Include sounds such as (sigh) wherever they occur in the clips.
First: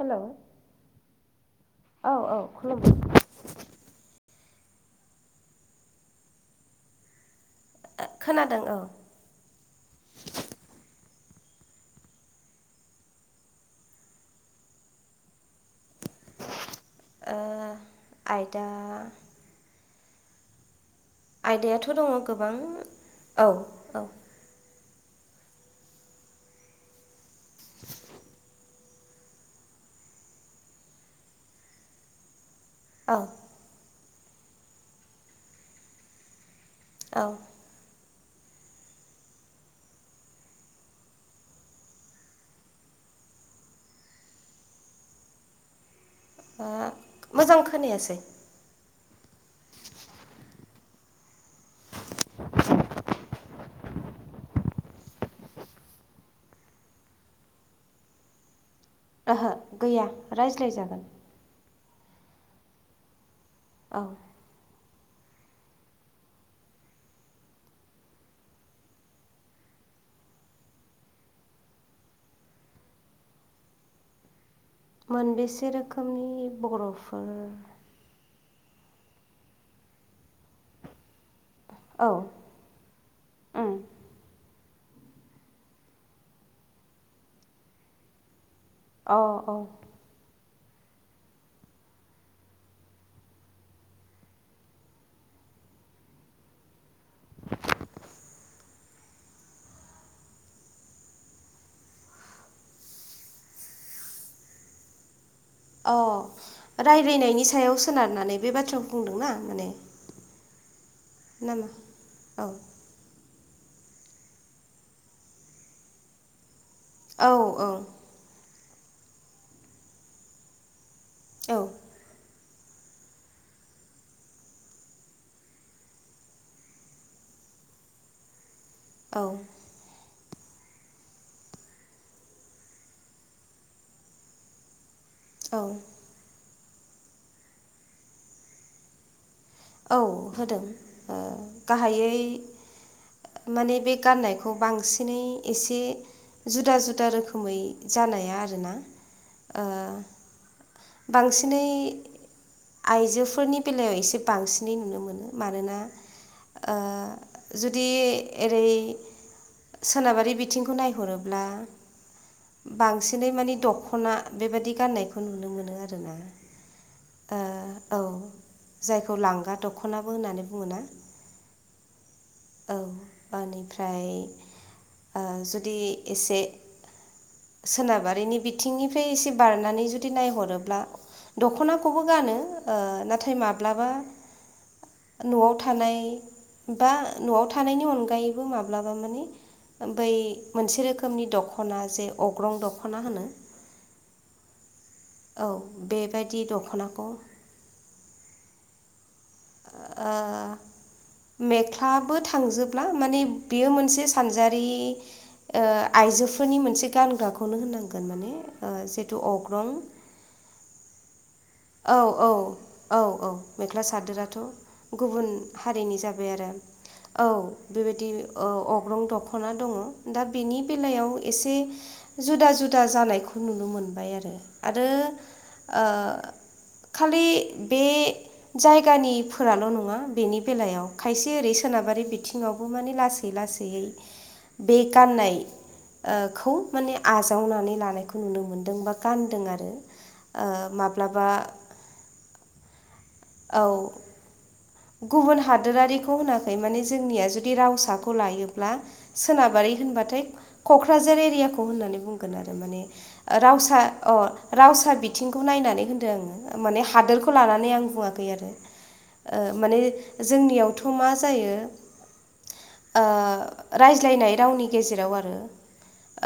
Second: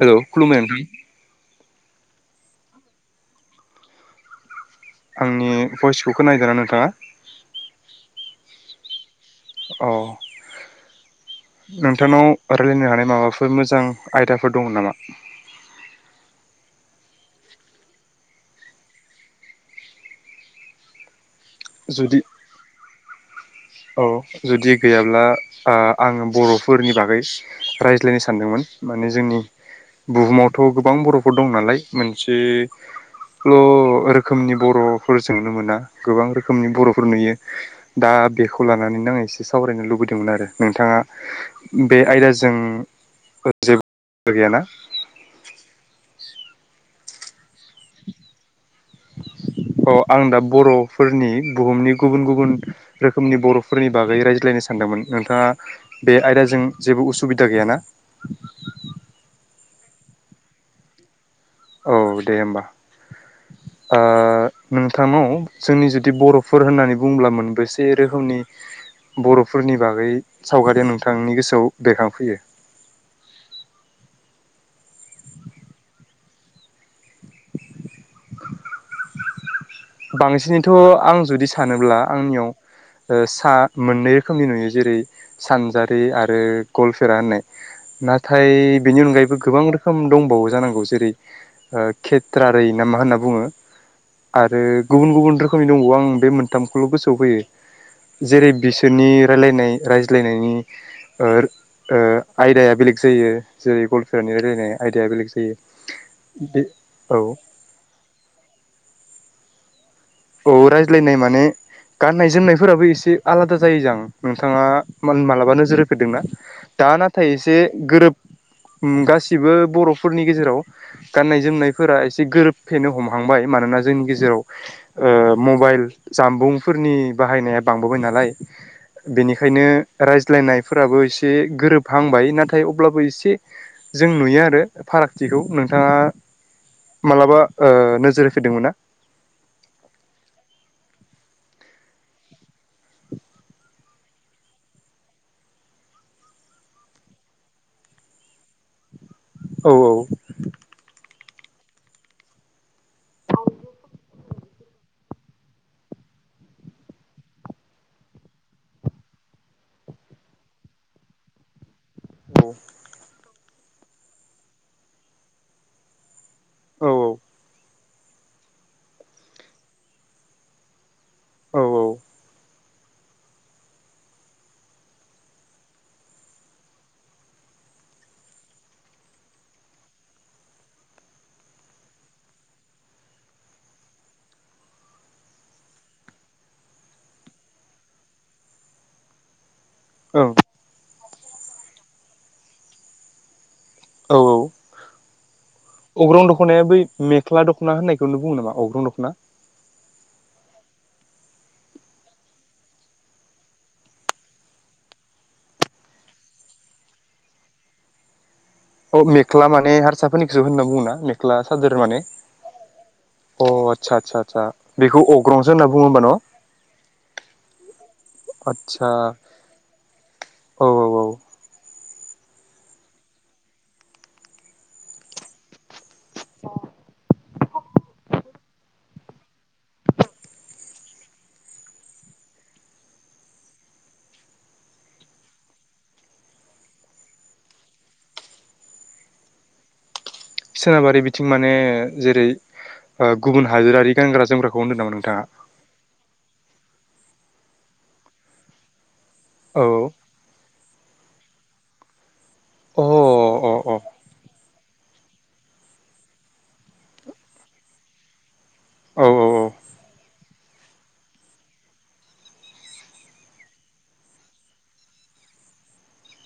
Hello खलुमबाय नोंथां औ औ खुलुमो आंनि भइसकखौ खोनायदो ना नोंथाङा खोनादों औ अह नोंथांनाव रायलायनो हानाय माबाफोर मोजां आयदाफोर दङ नामा (inaudible) ओ आयदा आयदायाथ‌ दङ जुदि गोबां। औ औ जुदि गैयाब्ला आ आङो बरफोरनि बागै रायज्लायनो सानदोंमोन माने जोंनि बुहुमावथ गोबां बरफोर दं नालाय मोनसे औ ल रोखोमनि बरफोरजोंनो मोना गोबां रोखोम रोखोमनि बरफोर औ नुयो दा बेखौ लानानैनो आं एसे सावरायनो लुबैदोंमोन आरो नोंथाङा बे आयदाजों जेबो गैयाना ओ मोजां खोनायासै अ आं दा बरफोरनि बुहुमनि गुबुन गुबुन रोखोमनि बरफोरनि बागै रायज्लायनो सानदोंमोन। नोंथाङा बे आयदाजों जेबो उसुबिदा गैयाना ओहो गैया रायज्लाय जागोन औ दे होमबा ओ औ नोंसिनि साथामाव जोंनि जुदि बरफोर होननानै बुंङब्ला मोनबेसे रोखोमनि बरफोरनि बागै सावगारिया नोंथांनि गोसोआव बेरखांफैयो (inaudible) मोनबेसे रोखोमनि बरफोर (inaudible) बांसिनैथ' आं जुदि सानोब्ला औ आंनियाव सा उम मोननै रोखोमनि नुयो जेरै सानजारि आरो गलफेरा होननाय नाथाय बेनि अ अनायैबो गोबां औ रोखोम दंबावोसै जानांगौ जेरै-ओ खित्रारै ना मा होनना बुङो? आ। आरो गुबुन-गुबुन रोखोमनि दंबावो आं बे मोनथामखौल गोसोआव फैयो। जेरै बिसोरनि रायलायनाय रायज्लायनायनि ओ-ओ आयदाया बेलेग। जायोे‌ जेरै गलफेरानि रायलायनाय आयदाया बेलेग जायो। अ बे औ रायलायनायनि सायाव सोनारनानै बे बाथ्राखौ बुंदों ना माने? औ रायज्लायनाय माने नामा औ गाननाय-जोमनायफोराबो एसे। आलादा जायो जां‌ नोंथाङा मोन मालाबा नोजोर होफेरदोंना? दा नाथाय औ एसे गोरोब ओम गासिबो बर'फोरनि गेजेराव। औ गाननाय-जोमनायफोरा एसे गोरोबफेनो हमहांबाय मानोना जोंनि गेजेराव। ओ मबाइल जामबुंफोरनि बाहायनाया बांबोबाय नालाय। औ बेनिखायनो रायज। ज्लायनायफोराबो एसे गोरोबहांबाय नाथाय अब्लाबो एसे जों नुयो आरो। फारागथिखौ औ नोंथाङा मालाबा ओ नोजोर होफेरदोंमोन ना? औ होदों ओ गाहाइयै। माने बे गाननायखौ बांसिनै एसे। जुदा-जुदा रोखोमै जानाया आरोना ओ। औ बांसिनै आइजोफोरनि बेलायाव एसे। बांसिनै नुनो मोनो मानोना। ओ जुदि एरै। सोनाबारि बिथिंखौ नायहरोब्ला बांसिनै माने। दख'ना बेबायदि गान्नायखौ नुनो मोनो आरोना। औ ओ औ जायखौ लांगा दख'नाबो होननानै बुङो ना? औ-औ। औ बानिफ्राय ओ जुदि एसे। सोनाबारिनि बिथिंनिफ्राय एसे बारनानै जुदि नायहरोब्ला। दख'नाखौबो गानो ओ नाथाय माब्लाबा। न'आव थानाय। बा न'आव थानायनि अनगायैबो माब्लाबा माने। बै मोनसे रोखोमनि दख'ना जे अग्रं दख'ना होनो। औ-औ। औ अग्रं बेबायदि दख'नाया बै दख'नाखौ मेख्ला दख'ना होननायखौनो बुङो नामा अग्रं दख'ना? ओ। मेख्लाबो थांजोबला माने बेयो मोनसे सानजारि। ओ आइजोफोरनि मोनसे गानग्रा खौनो होननांगोन माने। ओ अ जिहेतु मेख्ला माने हारसाफोरनिखौसो होनना बुङोना मेख्ला? सादोर माने औ-औ-औ-औ अ मेख्ला आदसा आदसा सादोराथ' आदसा बेखौ गुबुन अग्रंसो होनना बुङो हारिनि होमबा न' जाबाय आरो। औ बेबायदि ओ आदसा अग्रं दख'ना दङ' दा बेनि औ औ औ बेलायाव एसे। जुदा-जुदा जानायखौ नुनो मोनबाय आरो-आरो ओ। खालि बे जायगानिफोराल' नङा बेनि बेलायाव खायसे ओरै। सोनाबारि बिथिङावबो माने लासै-लासैैयै बे गाननाय। ओ खौ माने आजावनानै लानायखौ नुनो मोनदों बा गानदों आरो। ओ सोनाबारि बिथिं माब्लाबा माने जेरै-ओ गुबुन औ हादोरारि गानग्रा जोमग्राखौ। नामा नोंथाङा? गुबुन हादोरारिखौ होनाखै माने जोंनिया जुदि रावसाखौ लायोब्ला। औ सोनाबारि होनबाथाय क'क्राझार एरियाखौ होननानै बुङो। होगोन आरो माने अ अ अ रावसा अ। रावसा बिथिंखौ नायनानै होनदों आङो माने हादोरखौ लानानै आं बुङाखै आरो। औ ओ माने जोंनियावथ' मा जायो। ओ रायज्लायनाय रावनि गेजेराव आरो।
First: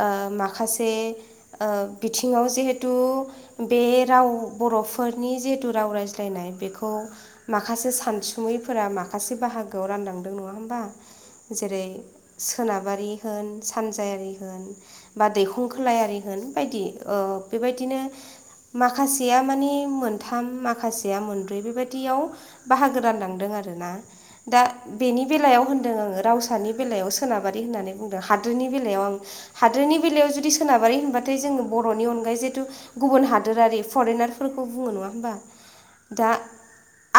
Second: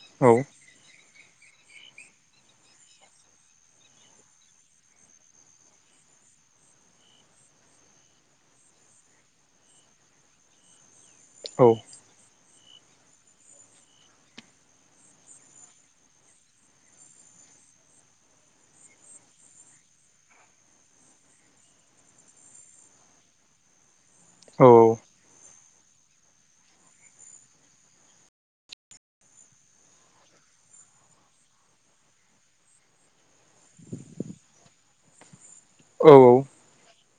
ओ औ माखासे। ओ बिथिङाव जिहेतु बे राव बर'फोरनि जिहेतु राव रायज्लायनाय। नाय बेखौ माखा खासे सानसुमैफोरा माखासे बाहागोआव रानलांदों नङा होमबा औ जेरै सोनाबारि होन सानजायारि होन बा दैखं खोलायारि होन बायदि ओ बेबायदिनो माखासेया माने मोनथाम माखासेया मोनब्रै बेबायदियाव बाहागो रानलांदों आरोना दा औ बेनि बेलायाव होन होनदों आङो रावसानि बेलायाव सोनाबारि होन्नानै बुंदों हादोरनि बेलायाव आं हादोरनि बेलायाव जुदि सोनाब बारि होनबाथाय जोङो बर'नि अनगायै जेथु गुबुन हादोरारि फरेनारफोरखौ बुङो नङा होमबा औ दा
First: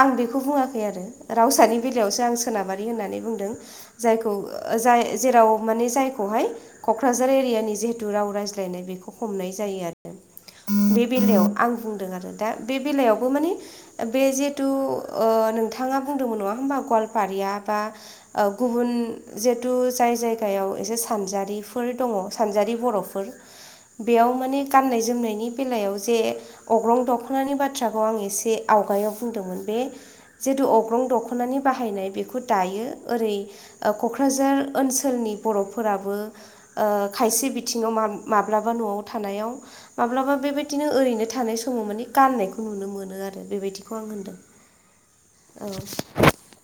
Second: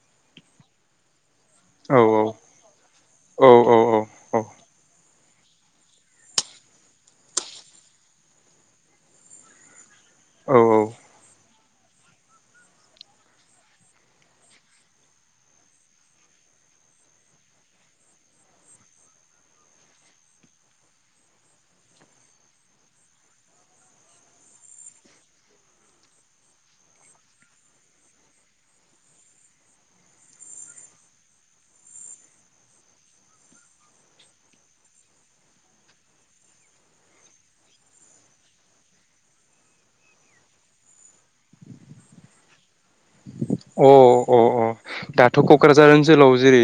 आं बे खौ बुङाखै आरो रावसानि औ बेलायावसो आं सोनाबारि होननानै बुंदों जायखौ जा ओ राव माने जायखौहाय क'क्राझार एरियानि जेतु राव रायज्लायनाय बेखौ हमनाय जायो आरो बे बेलायाव आं बुंदों आरो दा बे बेलायावबो माने बे जेथु ओ नोंथाङा बुंदोंमोन नङा होमबा गवालपारिया बा ओ गुबुन जेथु जाय जायगायाव एसे सानजारिफोर दङ सानजारि बर'फोर बेयाव माने गाननाय जोमनायनि बेलायाव जे अग्रं दख'नानि बाथ्राखौ आं एसे आव आवगायाव बुंदोंमोन बे जेथु अग्रं दख'नानि बाहायनाय बेखौ दायो ओरै क'क्राझार ओनसोल लनि बर'फोराबो खायसे बिथिङाव माब्लाबा न'आव थानायाव माब्लाबा बेबायदिनो ओरैनो थानाय समाव मानि गाननायखौ नुनो मोनो आरो औ बेबायदिखौ आं अ होनदों अ दाथ' क'क्राझार ओनसोलाव जेरै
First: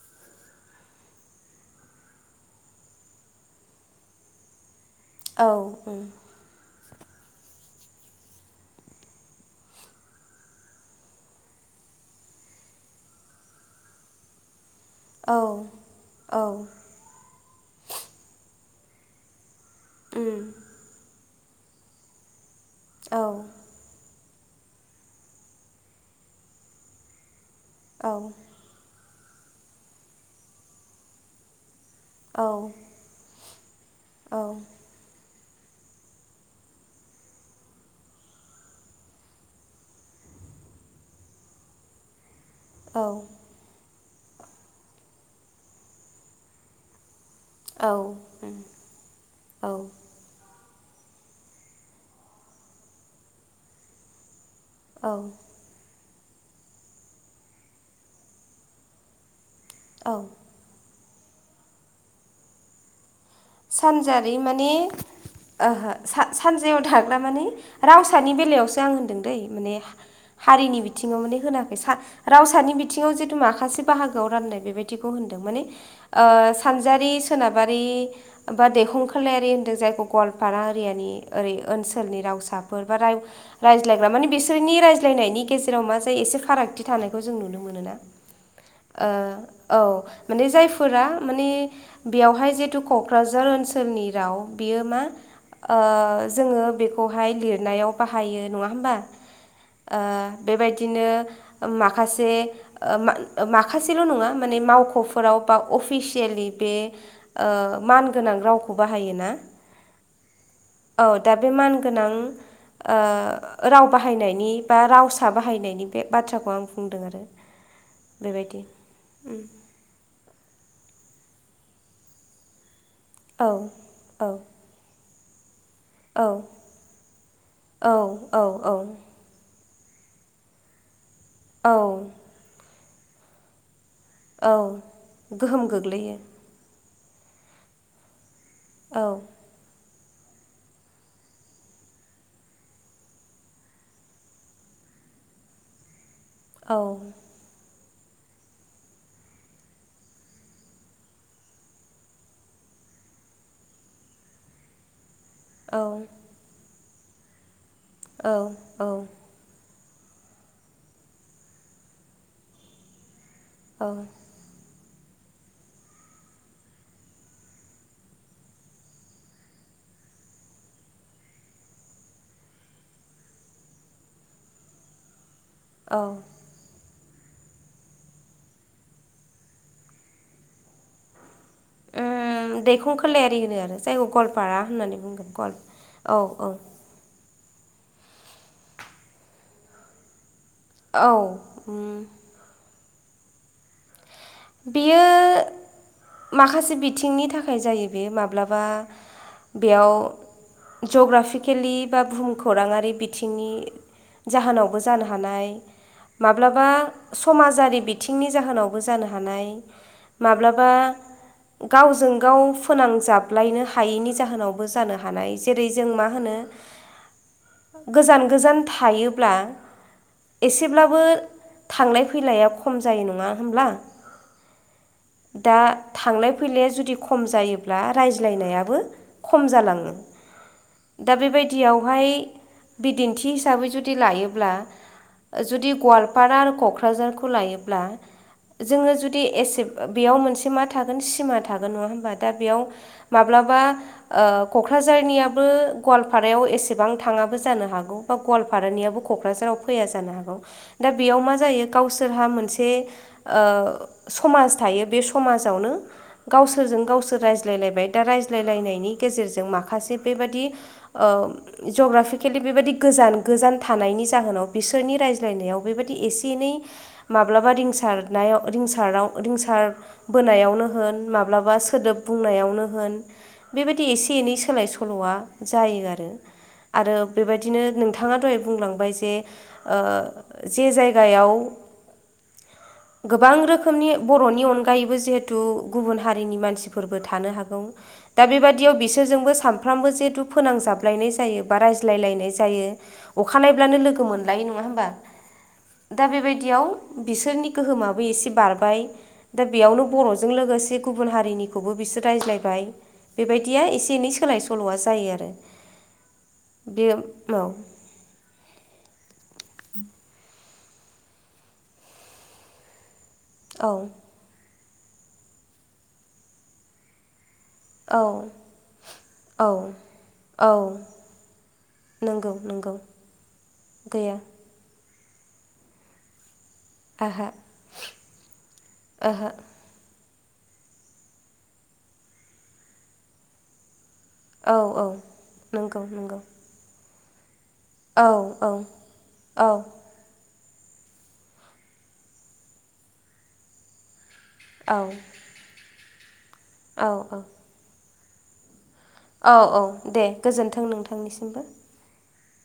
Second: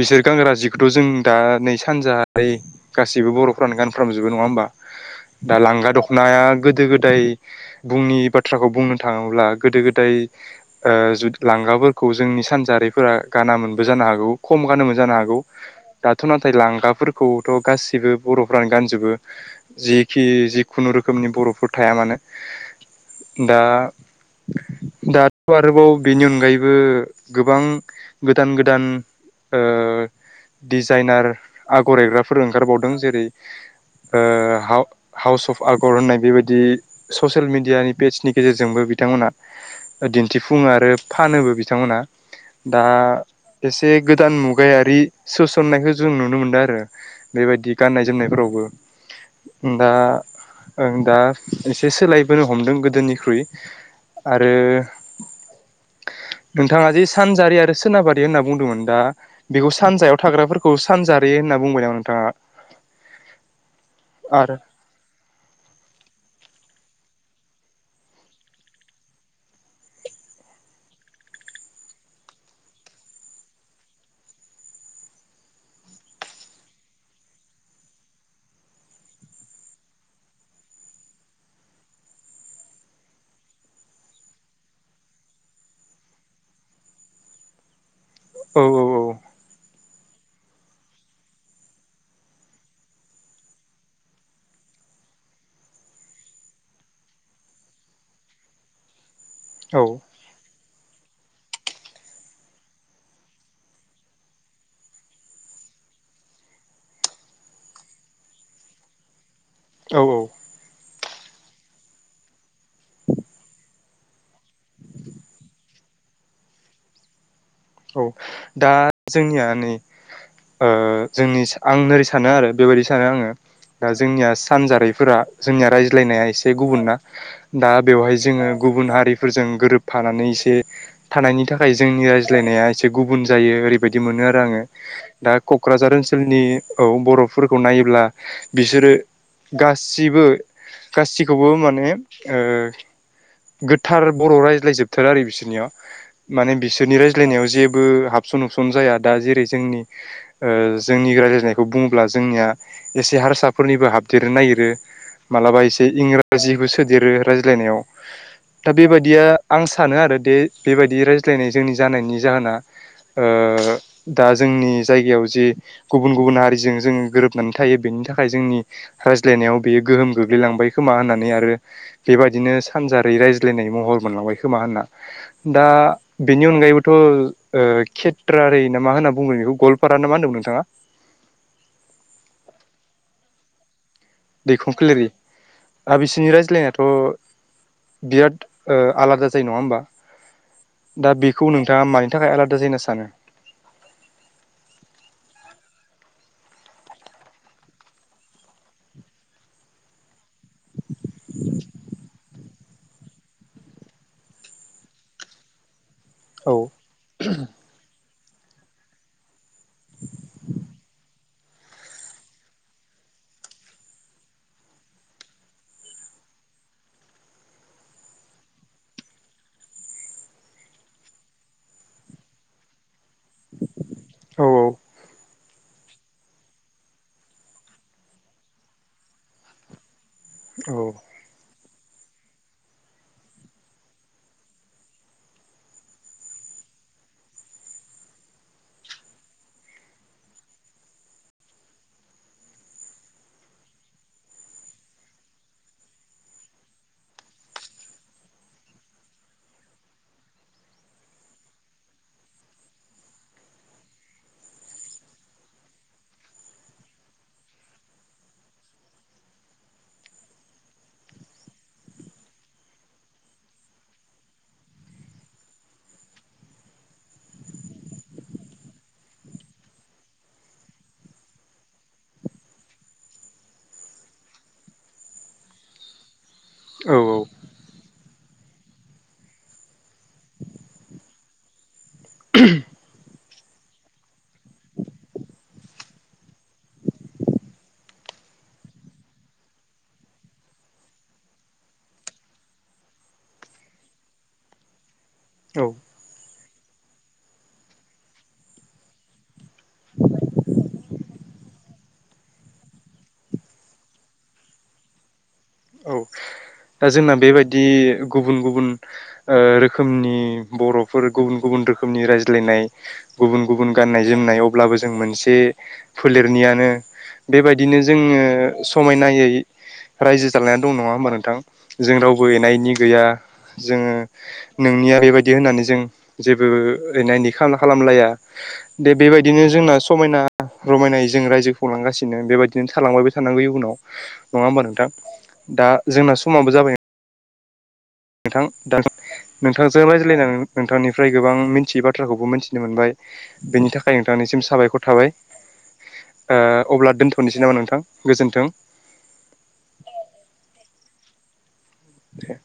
बिसोर गानग्रा जिखौथ' जों दा नै सानजाहा गासैबो बर'फ्रानो गानफ्रामजोबो नङा होमबा दा लांगा दख'नाया गोदो-गोदाय दाय बुंनि बाथ्राखौ बुंनो थाङोब्ला गोदो गोदाय जु लांगाफोरखौ जोंनि सानजारिफोरा गानामोनबो जानो हागौ खम गानोमोन जानो हागौ। दाथ' नाथाय लांगाफोरखौथ' गासिबो बर'फ्रानो गानजोबो जिखि जिखुनुु रोखोमनि बर'फोर थाया मानो दा दाथ' आरोबाव बेनि अनगायैबो गोबां औ गोदान-गोदान ओ डिजाइनार आगर औ एग्राफोर ओंखारबावदों जेरै ओ हाव हावस अफ आगर होननाय बेबायदि ससियेल मिडियानि पेजनि गेजेरजोंबो बिथांमोना दिन्थिफुङो आरो फानोबो बिथांमोनहा दा एसे गोदान मुगायारि सोसननायखौ जों नुनो मोनदों आरो बेबायदि औ गाननाय-जोमनायफोरावबो दा आं दा एसे सोलायबोनो हमदों गोदोनिख्रुइ आरो औ नोंथाङा जि सानजारि आरो सोनाबारि होनना बुंदोंमोन दा बेखौ औ सानजायाव थाग्राफोरखौ सानजारि होनना बुंबाय नामा नोंथाङा? सानजारि आरो मानि ओहो सा सान जायाव थाग्रा माने रावसानि बेलायावसो आं होनदों दै माने हारिनि बिथिङाव माने होनाखै। रावसानि बिथिङाव जिथु माखासे बाहागोआव राननाय बेबायदिखौ होन दों माने सानजारि, सोनाबारि बा दैखंखोलायारि होन्दों जायखौ गवालपारा एरियानि ओरै ओनसोलनि रावसाफोर बा राव रायज्लायग्रा माने बिसोरनि रायज्लायनायनि गेजेराव मा जायो एसे फारागथि थानायखौ जों नुनो मोनोना औ ओ औ माने जायफोरा माने बेवहाय जेतु कक कक्राझार ओनसोलनि राव बियो मा ओ जोङो बेखौहाय लिरनायाव बाहायो नङा होमबा औ ओ बेबायदिनो माखासे ओ माखासेल' नङा माने मावख'फोराव बा अफिसिएलि बे मान गोनां रावखौ बाहायोना औ औ। औ दा बे मानगोनां ओ राव बाहायनायनि बा रावसा बाहायनायनि बे बाथ्राखौ आं बुंदों आरो। औ बेबायदि दा जोंनिया नै ओ जोंनि आं ओरै सानो आरो बेबायदि सानो आङो औ दा औ जोंनिया सानजारिफोरा जोंनिया रायज्लायनाया औ एसे गुबुनना। दा औ बेवहाय औ जोङो औ गुबुन हारिफोरजों गोरोब फानानै एसे थानायनि थाखाय औ जोंनि रायज्लायनाया एसे गुबुन जायो, ओरै बायदि मोनो आरो औ आङो। दा गोहोम क'क्राझार गोग्लैयो ओनसोलनि औ बर'फोरखौ नायोब्ला बिसोरो औ गासिबो गासिखौबो माने ओ गोथार बर' रायज्लाय जोबथारो आरो बिसोरनियाव माने औ बिसोरनि रायज्ला जेबो हाबसन हुबसन जाया। दा जेरै जोंनि ओ जोंनि रायज्लायनायखौ बुङोब्ला जोंनिया एसे हारसाफोरनिबो हाबदेरनो नागिरो मालाबा औ एसे इंराजिखौ सोदेरो रायज्लायनायाव, औ दा औ बेबादिया आं सानो सानो आरो दे बेबायदि रायज्लायनाय जोंनि जानायनि जाहोना ओ औ दा जोंनि जायगायाव जे गुबुन-गुबुन हारिजों जोङो गोरोबनानै थायो बेनि थाखाय जोंनि रायज्लायनायाव बेयो गोहोम गोग्लैलांबाय खोमा होननानै आरो बेबायदिनो सानजारै रायज्लायनाय महर मोनलांबाय खोमा होनना। दा ओम बे बेबोथ' ओ खेत्रारै ना मा होनना बुंगोन बेखौ गवालपारा ना मा होनदोंमोन नोंथाङा? ओ दैखं खोलायारि होनो आरो जायगाखौ गवालपारा होननानै दैखंखोलेरि बुंगोन गवाल दा औ बिसोरनि औ। रायज्लायनायाथ' बिराद ओ आलादा जायो। नङा होमबा? औ दा बेखौ नोंथाङा ओम मानि थाखाय आलादा जायो होना सानो? बियो माखासे बिथिंनि थाखाय जायो बे माब्लाबा बेयाव जग्राफिकेलि बा बुहुमखौराङारि बिथिंनि जाहोनावबो जानो हानाय औ माब्लाबा समाजारि बिथिंनि जाहोनावबो जानो हानाय माब्लाबा गावजों गाव फोनांजाबलायनो हायैनि जाहोनावबो जानो हानाय। जेरै जों मा होनो (inaudible) गोजान गोजान थायोब्ला एसेब्लाबो थांनाय फैलाया खम जायो। नङा होमब्ला? औ औ। दा थांनाय फैनाया जुदि खम जायोब्ला रायज्लायनायाबो खम जालाङो। औ दा बेबायद दियावहाय बिदिन्थि हिसाबै जुदि लायोब्ला जुदि गवालपारा आरो क'क्राझारखौ लायोब्ला जोङो जुदि एसे बेयाव मोनसे मा थागोन सिमा थागोन। नङा होमबा? दा बेयाव माब्लाबा ओ क'क्राझारनियाबो गवालपारायाव एसेबां थाङाबो जानो हागौ। बा गवालपा रानियाबो क'क्राझाराव फैया जानो हागौ। दा बेयाव मा जायो गावसोरहा मोनसे ओ समाज थायो। बे समाजावनो गावसोरजों गावसोर रायज्लायलायबाय दा रायज्लायलायनायनि गेजेरजों माखासे बेबादि ओ ओ जग्राफिकेलि बेबायदि गोजान गोजान थानायनि जाहोनाव बिसोरनि रायज्लायनायाव बेबायदि ए से एनै माब्लाबा रिंसार नायाव रिंसाराव रिंसार बोनायावनो होन माब्लाबा सोदोब बुंनायावनो होन बेबायदि एसे एनै सोलाय सोल'आ जायो आरो। आरो औ बेबायदिनो नोंथ थाङा दहाय बुंलांबाय जे-ओ जे जायगायाव (unintelligible) गोबां रोखोमनि बर'नि अनगायैबो जिहेथु गुबुन हारिनि मानसिफोरबो थानो हागौ दा बेबादियाव बिसोरजोंबो सानफ्रामबो जिहेथु फोनांजाबलायनाय जायो बा रायज्लायलायनाय जायो। अखानायब्लानो लोगो मोनलायो नङा होमबा औ दा बेबायदियाव बिसोरनि गोहोमा बो एसे बारबाय दा बेयावनो बर'जों लोगोसे गुबुन हारिनिखौबो बिसोर रायज्लायबाय बेबायदिया एसे एनै सोलाय सोल'आ जायो आरो। औ बे दा जोंना बेबायदि औ गुबुन गुबुन ओ रो खोमनि बर'फोर गुबुन-गुबुन रोखोमनि रायज्लायनाय गुबुन गुबुन औ गाननाय जोमनायाव अब्लाबो जों मोनसे फोलेरनियानो बेबायदिनो औ जोंङो समायनायै औ रायजो औ जालायनानै दं नंङा होमबा नोंथां जों रावबो नंगौ एना नंगौ एनि गैया जोंङो गैया नोंनिया बेबायदि होननानै जों जे बो एना आहा एनि खालाम-खालामलाया दे ओहो बेबायदिनो जोंना समायना रमायनायै जों रायजो खुंलांगासिनो बेबायदिनो थालांबायबो थानांगौ इयुनाव। नंङा औ होमबा नोंथां दा नंगौ जोंना नंगौ स औ नोंथां औ नोंथांजों रायज्लायनानै नोंथांनिफ्राय गोबां मिथियै बाथ्राखौबो मिथिनो मोनबाय बेनि थाखाय नोंथांनिसिम साबायखर थाबाय। ओ औ अब्ला औ दोन्थ'नोसै नामा नोंथां गोजोन्थों। औ औ दे गोजोन्थों नोंथांनिसिमबो। दे।